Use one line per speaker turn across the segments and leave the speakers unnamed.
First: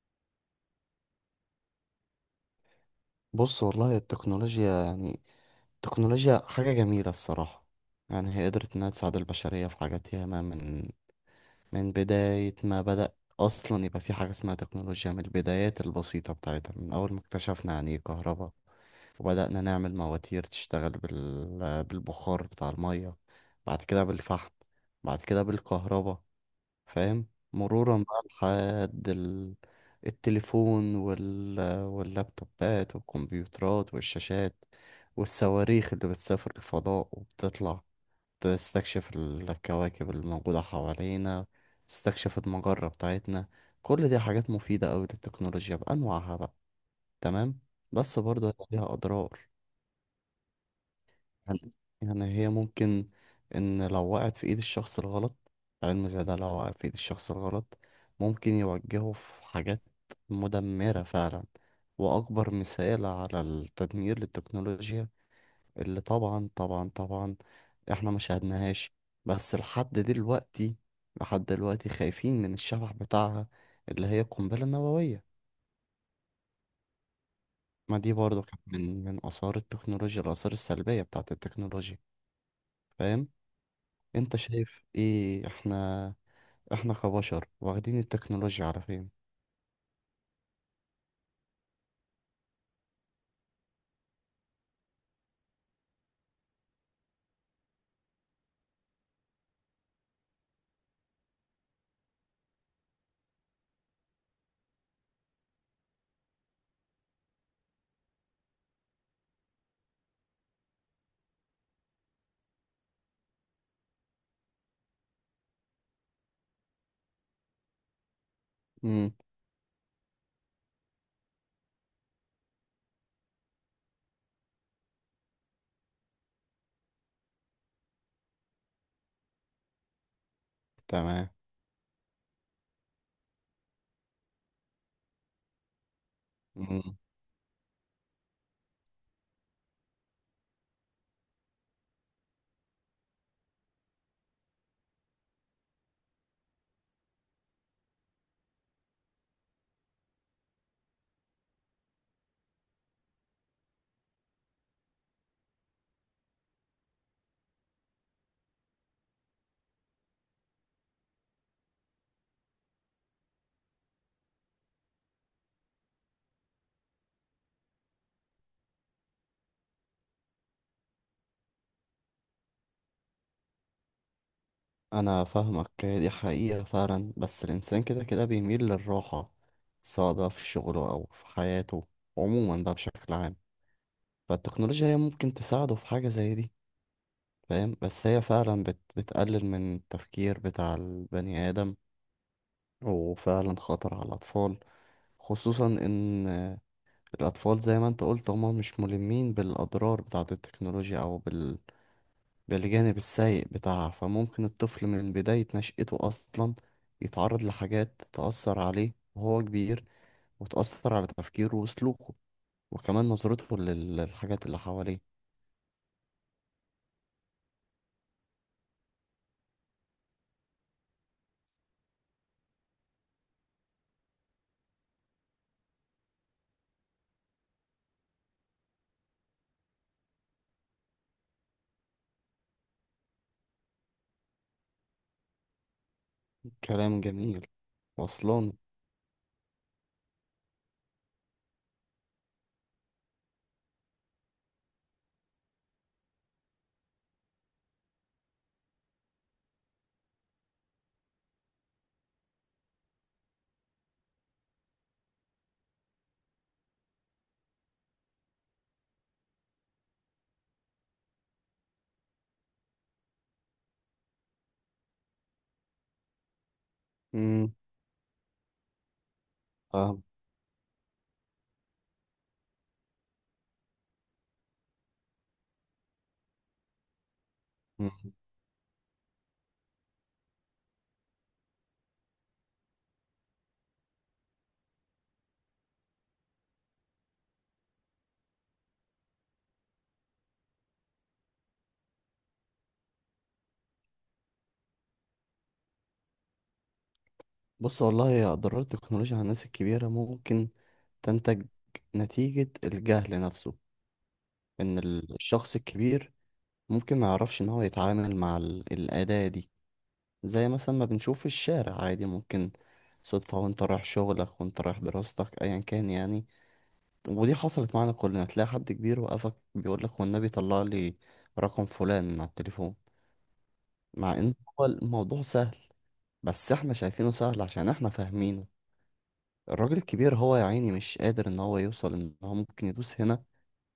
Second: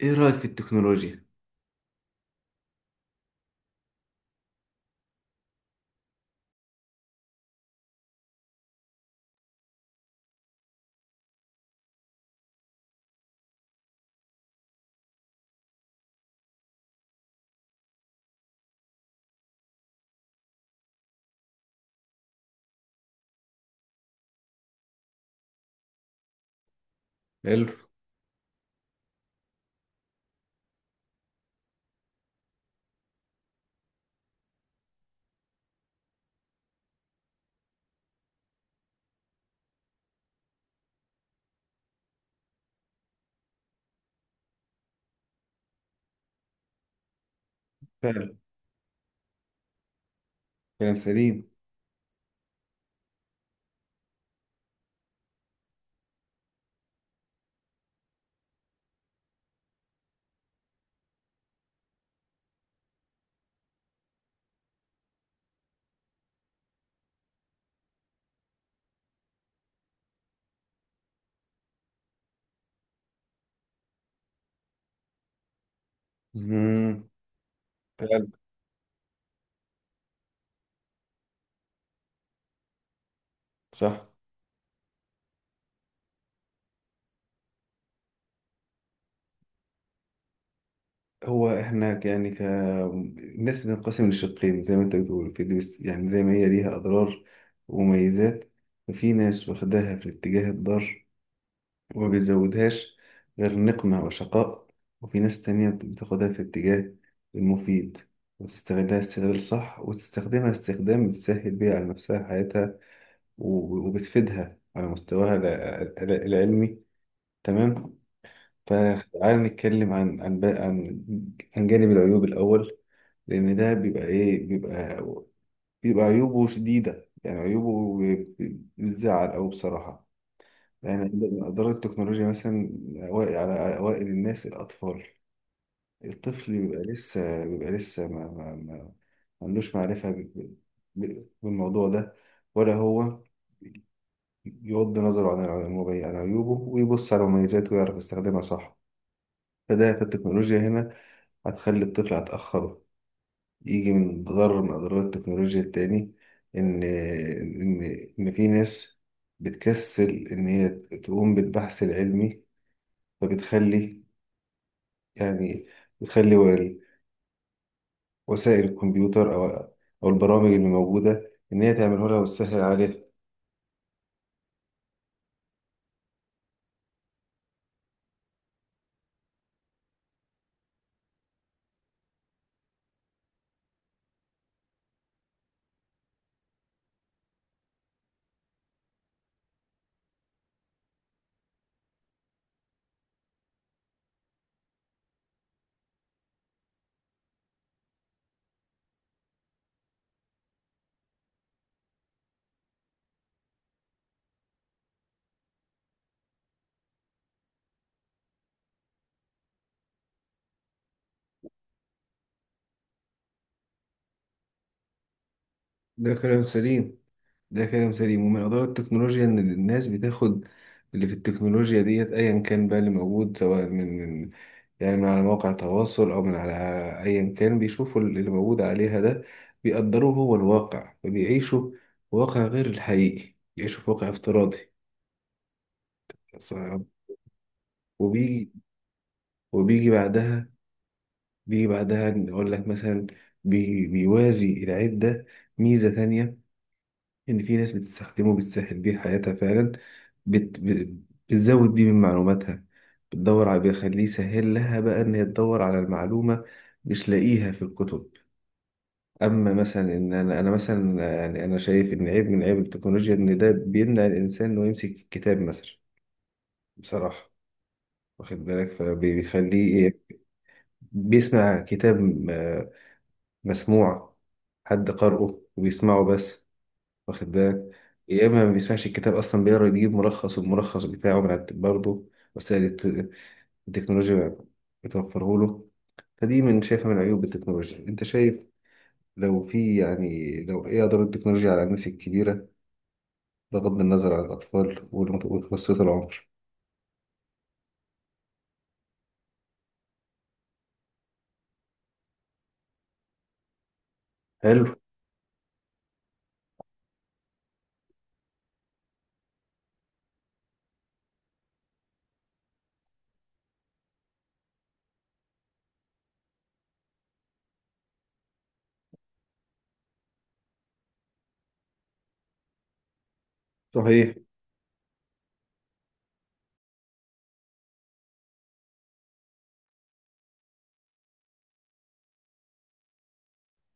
ايه رأيك في التكنولوجيا؟
بص والله التكنولوجيا يعني. التكنولوجيا حاجة جميلة الصراحة. يعني هي قدرت إنها تساعد البشرية في حاجات ياما، من بداية ما بدأ. أصلا يبقى في حاجة اسمها تكنولوجيا من البدايات البسيطة بتاعتها، من أول ما اكتشفنا يعني إيه كهرباء، وبدأنا نعمل مواتير تشتغل بالبخار بتاع المية، بعد كده بالفحم، بعد كده بالكهرباء. فاهم؟
حلو.
مرورا بقى لحد التليفون واللابتوبات والكمبيوترات والشاشات، والصواريخ اللي بتسافر الفضاء وبتطلع تستكشف الكواكب الموجودة حوالينا، تستكشف المجرة بتاعتنا. كل دي حاجات مفيدة أوي للتكنولوجيا بأنواعها بقى. تمام. بس
فعلا.
برضه هيبقى ليها أضرار.
كلام سليم.
يعني يعني هي ممكن، إن لو وقعت في إيد الشخص الغلط، علم زي ده لو وقع في إيد الشخص الغلط ممكن يوجهه في حاجات مدمرة فعلا. وأكبر مثال على التدمير للتكنولوجيا، اللي طبعا إحنا ما شاهدناهاش بس لحد دلوقتي، لحد دلوقتي خايفين من الشبح بتاعها، اللي هي القنبلة النووية.
مم.
ما دي
فعلا.
برضو كانت من آثار التكنولوجيا، الآثار السلبية بتاعت التكنولوجيا. فاهم؟
صح.
انت شايف ايه؟ احنا احنا كبشر واخدين التكنولوجيا على فين؟
هو احنا ك الناس بتنقسم لشقين زي ما انت بتقول في دي، يعني زي ما هي ليها اضرار ومميزات، ففي ناس واخداها في الاتجاه الضار وما بيزودهاش غير نقمة وشقاء، وفي ناس تانية بتاخدها في الاتجاه المفيد وتستغلها استغلال صح وتستخدمها استخدام بتسهل بيها على نفسها حياتها، وبتفيدها على مستواها العلمي. تمام.
امم.
فتعال نتكلم عن عن بقى- عن عن جانب العيوب الأول، لأن ده بيبقى إيه بيبقى بيبقى عيوبه شديدة، يعني عيوبه بتزعل أوي بصراحة، يعني.
تمام.
أضرار التكنولوجيا مثلا أوائل على أوائل الناس الأطفال. الطفل بيبقى
مم.
لسه بيبقى لسه ما عندوش معرفة بالموضوع ده، ولا هو يغض نظره عن عيوبه ويبص على مميزاته ويعرف يستخدمها صح. فده في التكنولوجيا هنا هتخلي الطفل، هتأخره. يجي من ضرر من أضرار التكنولوجيا التاني إن إن إن في ناس بتكسل إن هي تقوم بالبحث العلمي، فبتخلي، يعني، بتخلي وسائل الكمبيوتر أو البرامج اللي موجودة إن هي تعمله لها وتسهل عليها.
انا فاهمك، هي دي حقيقة فعلا، بس الانسان كده كده بيميل للراحة، سواء بقى في شغله او في حياته، عموما بقى بشكل عام. فالتكنولوجيا هي ممكن تساعده في حاجة زي دي. فاهم؟ بس هي فعلا بتقلل من التفكير بتاع البني آدم، وفعلا خطر على الأطفال، خصوصا ان الأطفال زي ما أنت قلت هما مش ملمين بالأضرار بتاعة التكنولوجيا أو بالجانب السيء بتاعها. فممكن الطفل من بداية نشأته أصلا يتعرض لحاجات تأثر عليه وهو كبير، وتأثر على تفكيره وسلوكه، وكمان نظرته للحاجات اللي حواليه.
ده كلام سليم. ده كلام سليم، ومن أضرار التكنولوجيا إن الناس بتاخد اللي في التكنولوجيا ديت أيا كان بقى اللي موجود، سواء من يعني من على مواقع التواصل أو من على أيا كان، بيشوفوا اللي موجود عليها ده بيقدروه هو الواقع فبيعيشوا واقع غير الحقيقي، بيعيشوا في واقع افتراضي صعب.
كلام جميل.
وبيجي
وصلان.
وبيجي بعدها بيجي بعدها نقول لك مثلا بيوازي العيب ده ميزة تانية، إن في ناس بتستخدمه بتسهل بيه حياتها فعلا، بت... ب- بتزود بيه من معلوماتها، بتدور على، بيخليه يسهل لها بقى إن هي تدور على المعلومة مش لاقيها في الكتب. أما مثلا إن أنا مثلا، يعني أنا شايف إن عيب من عيب التكنولوجيا إن ده بيمنع الإنسان إنه يمسك الكتاب مثلا، بصراحة.
امم.
واخد بالك، فبيخليه
فاهم.
بيسمع كتاب، مسموع، حد قرأه وبيسمعه بس، واخد بالك؟
مم.
يا اما ما بيسمعش الكتاب اصلا، بيقرا يجيب ملخص والملخص بتاعه من على برضه وسائل التكنولوجيا بتوفره له. فدي من شايفها من عيوب التكنولوجيا. انت شايف لو في، يعني لو ايه اضرار التكنولوجيا على الناس الكبيره، بغض النظر عن الاطفال ومتوسط العمر؟
بص والله يا أضرار التكنولوجيا على الناس الكبيرة، ممكن تنتج نتيجة الجهل نفسه.
حلو.
إن الشخص الكبير ممكن ما يعرفش ان هو يتعامل مع الأداة دي. زي مثلا ما بنشوف في الشارع، عادي ممكن صدفة وانت رايح شغلك وانت رايح دراستك ايا كان يعني، ودي حصلت معانا كلنا، تلاقي حد كبير وقفك بيقولك والنبي طلع لي رقم فلان على التليفون، مع
صحيح.
ان هو الموضوع سهل، بس احنا شايفينه سهل عشان احنا فاهمينه. الراجل الكبير هو يا عيني مش قادر ان هو يوصل ان هو ممكن يدوس هنا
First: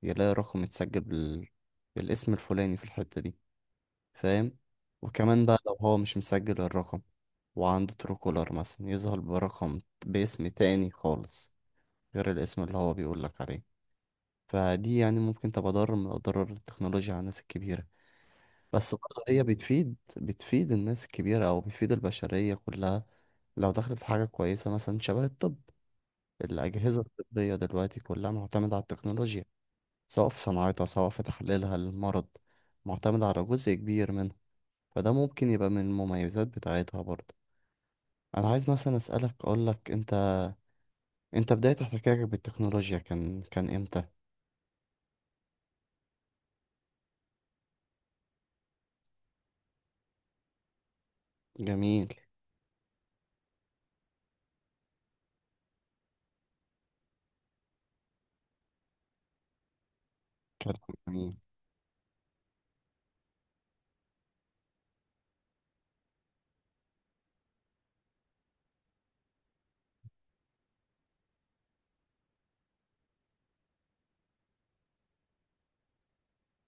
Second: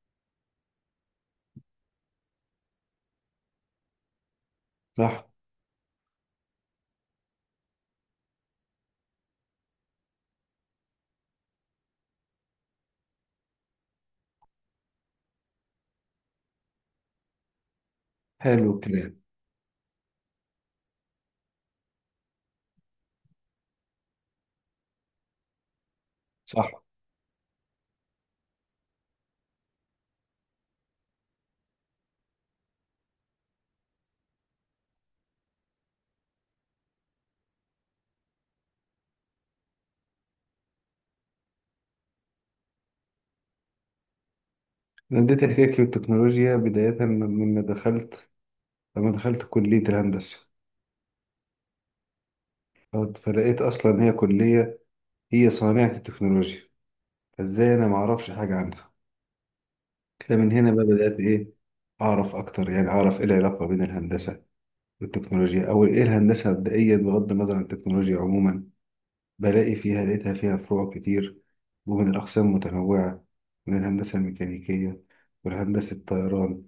يلاقي رقم متسجل بالاسم الفلاني في الحتة دي. فاهم؟
صح.
وكمان بقى لو هو مش مسجل الرقم وعنده ترو كولر مثلا، يظهر برقم باسم تاني خالص غير الاسم اللي هو بيقولك عليه. فدي يعني ممكن تبقى ضرر من أضرار التكنولوجيا على الناس الكبيرة.
حلو
بس
الكلام.
برضه هي بتفيد، بتفيد الناس الكبيرة أو بتفيد البشرية كلها، لو دخلت في حاجة كويسة مثلا شبه الطب.
صح.
الأجهزة الطبية دلوقتي كلها معتمدة على التكنولوجيا، سواء في صناعتها سواء في تحليلها للمرض، معتمدة على جزء كبير منها. فده ممكن يبقى من المميزات بتاعتها برضه. انا عايز مثلا اسالك، اقول لك انت، انت بدايه احتكاكك بالتكنولوجيا كان امتى؟
انا بديت احكي في التكنولوجيا بدايه من- مما دخلت لما دخلت كليه الهندسه،
جميل.
فلقيت اصلا هي كليه، هي صانعه التكنولوجيا، ازاي انا ما اعرفش حاجه عنها؟ كده من هنا
كلام
بقى بدات
جميل.
اعرف اكتر، يعني اعرف ايه العلاقه بين الهندسه والتكنولوجيا، او ايه الهندسه مبدئيا بغض النظر عن التكنولوجيا عموما. بلاقي فيها لقيتها فيها فروع كتير ومن الاقسام متنوعه، من الهندسه الميكانيكيه والهندسه الطيران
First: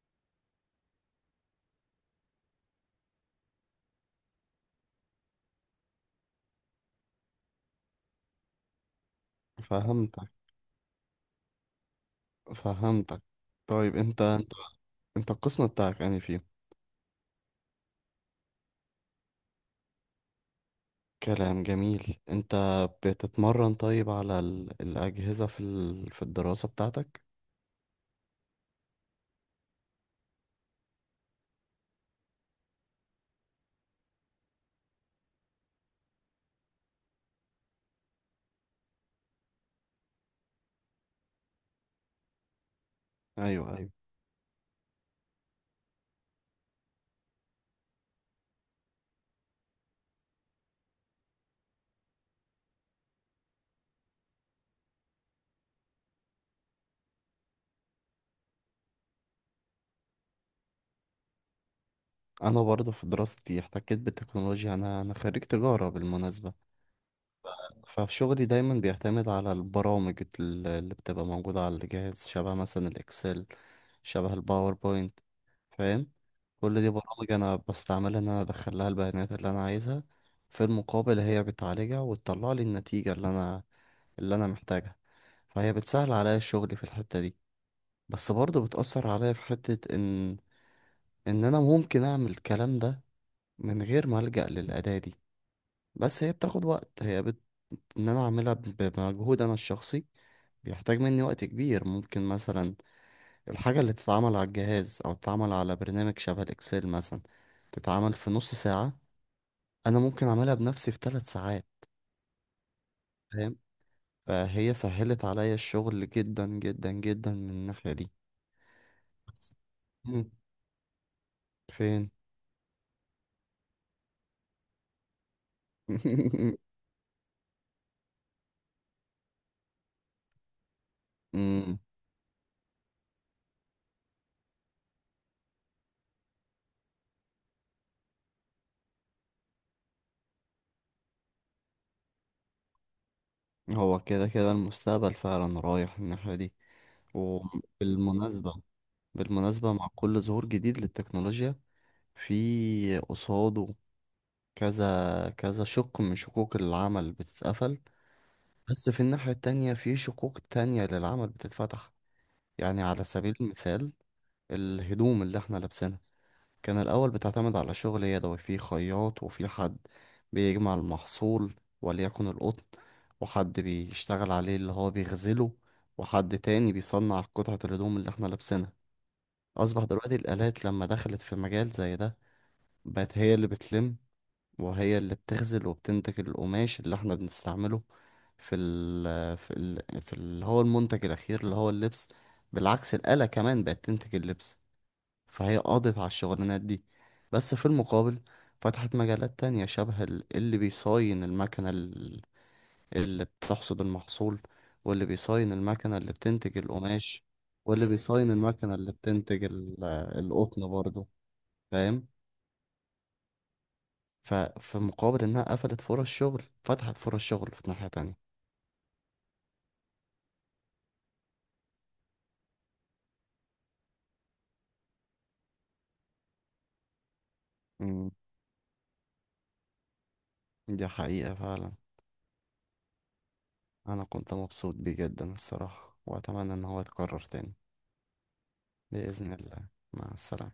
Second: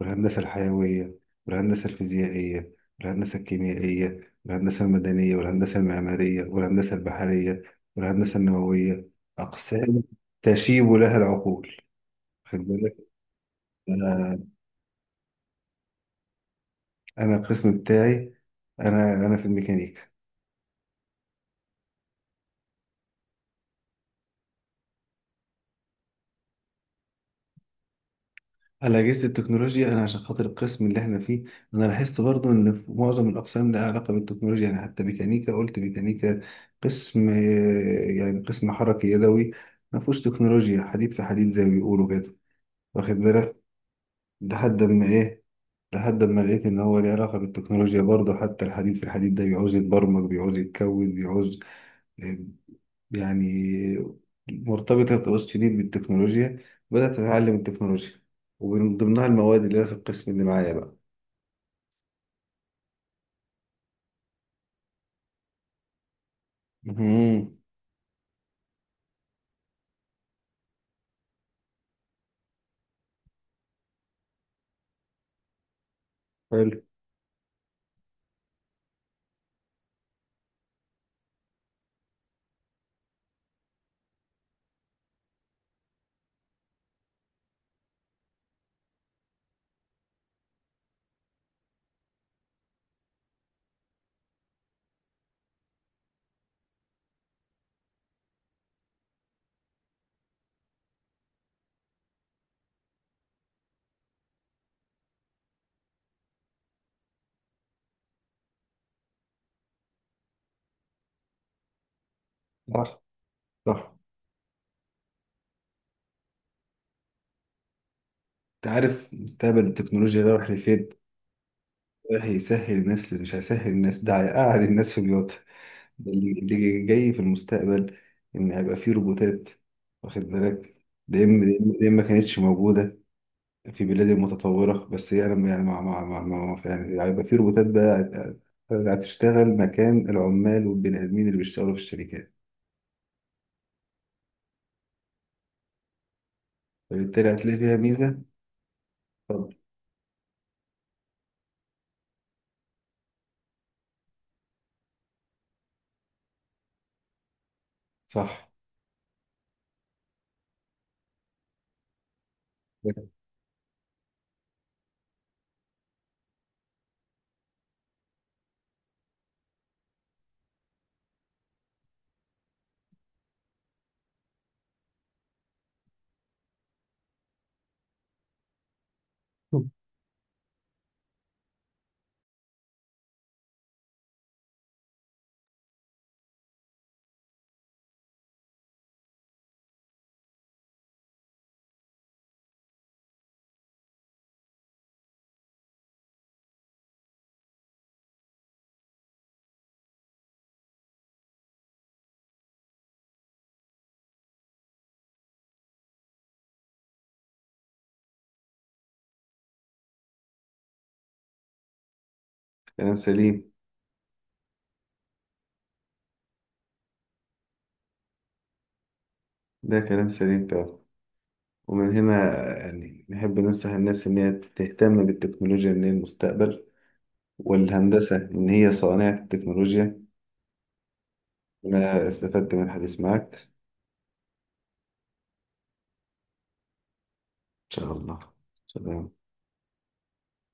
والهندسه الحيويه والهندسه الفيزيائيه والهندسه الكيميائيه والهندسه المدنيه والهندسه المعماريه والهندسه البحريه والهندسه النوويه. اقسام
فهمتك.
تشيب لها العقول، خد بالك.
فهمتك. طيب انت
انا
انت انت القسم بتاعك يعني فيه؟
انا القسم بتاعي، انا في الميكانيكا.
كلام جميل. انت بتتمرن طيب على الاجهزه في في الدراسه بتاعتك؟
الاجهزه التكنولوجيا انا عشان خاطر القسم اللي احنا فيه، انا لاحظت برضو ان في معظم الاقسام لها علاقه بالتكنولوجيا، يعني حتى ميكانيكا، قلت ميكانيكا قسم يعني قسم حركي يدوي، ما فيهوش تكنولوجيا، حديد في حديد زي ما بيقولوا كده، واخد بالك؟
ايوه، ايوه.
لحد ما ايه لحد ما لقيت ان هو ليه علاقه بالتكنولوجيا برضه، حتى الحديد في الحديد ده بيعوز يتبرمج بيعوز يتكود بيعوز، يعني، مرتبطة ارتباط شديد بالتكنولوجيا. بدأت أتعلم التكنولوجيا ومن ضمنها المواد اللي أنا في القسم اللي معايا بقى.
انا برضه في دراستي احتكيت بالتكنولوجيا، انا انا خريج تجاره بالمناسبه.
مهم.
ففي شغلي دايما بيعتمد على البرامج اللي بتبقى موجودة على الجهاز، شبه مثلا الإكسل، شبه الباوربوينت. فاهم؟
حلو.
كل دي برامج أنا بستعملها، إن أنا أدخل لها البيانات اللي أنا عايزها، في المقابل هي بتعالجها وتطلع لي النتيجة اللي أنا، اللي أنا محتاجها. فهي بتسهل عليا الشغل في الحتة دي. بس برضه بتأثر عليا في حتة إن أنا ممكن أعمل الكلام ده من غير ما ألجأ للأداة دي. بس هي بتاخد وقت، هي إن أنا أعملها بمجهود أنا الشخصي بيحتاج مني وقت كبير. ممكن مثلا الحاجة اللي تتعمل على الجهاز أو تتعمل على برنامج شبه الإكسل مثلا تتعمل في نص ساعة، أنا ممكن أعملها بنفسي في 3 ساعات.
صح.
فاهم؟
صح.
فهي سهلت عليا الشغل جدا جدا جدا من الناحية دي.
أنت عارف مستقبل التكنولوجيا ده
مم.
رايح لفين؟
فين؟
رايح يسهل الناس، اللي مش هيسهل الناس، ده هيقعد الناس في بيوتها. ده اللي اللي جاي في المستقبل، إن هيبقى فيه روبوتات، واخد بالك؟
مم.
ده إما ما كانتش موجودة في بلاد متطورة، بس هي أنا يعني يعني هيبقى في روبوتات بقى هتشتغل مكان العمال والبني آدمين اللي بيشتغلوا في الشركات،
هو كده كده المستقبل فعلا رايح الناحية دي.
فبالتالي هتلاقي فيها ميزة.
وبالمناسبة،
طب.
بالمناسبة مع كل ظهور جديد للتكنولوجيا، في قصاده كذا كذا شق من شقوق العمل بتتقفل،
صح.
بس في الناحية التانية في شقوق تانية للعمل بتتفتح. يعني على
ده
سبيل المثال، الهدوم اللي احنا لابسينها كان الأول بتعتمد على شغل يدوي، في خياط وفي حد بيجمع المحصول، وليكن القطن، وحد بيشتغل عليه اللي هو بيغزله، وحد تاني بيصنع قطعة الهدوم اللي احنا لابسينها. أصبح دلوقتي الآلات لما دخلت في مجال زي ده، بقت هي اللي بتلم، وهي اللي بتغزل وبتنتج القماش اللي احنا بنستعمله، في اللي هو المنتج الأخير اللي هو اللبس. بالعكس الآلة كمان بقت تنتج اللبس. فهي قضت على الشغلانات دي. بس في المقابل فتحت مجالات تانية، شبه اللي بيصاين المكنة اللي بتحصد المحصول، واللي بيصاين المكنة اللي بتنتج القماش، واللي بيصاين المكنة اللي بتنتج القطن برضه. فاهم؟
كلام سليم.
ففي مقابل انها قفلت فرص شغل، فتحت فرص شغل في ناحية تانية.
ده كلام سليم فعلا. ومن هنا يعني نحب ننصح الناس إن هي تهتم بالتكنولوجيا، إن هي المستقبل،
امم.
والهندسة إن هي صانعة التكنولوجيا.
دي حقيقة فعلا.
أنا استفدت من الحديث معك. إن
انا كنت مبسوط بيه جدا الصراحة، واتمنى ان هو يتكرر تاني.
شاء الله. سلام.
بإذن الله. مع السلامة.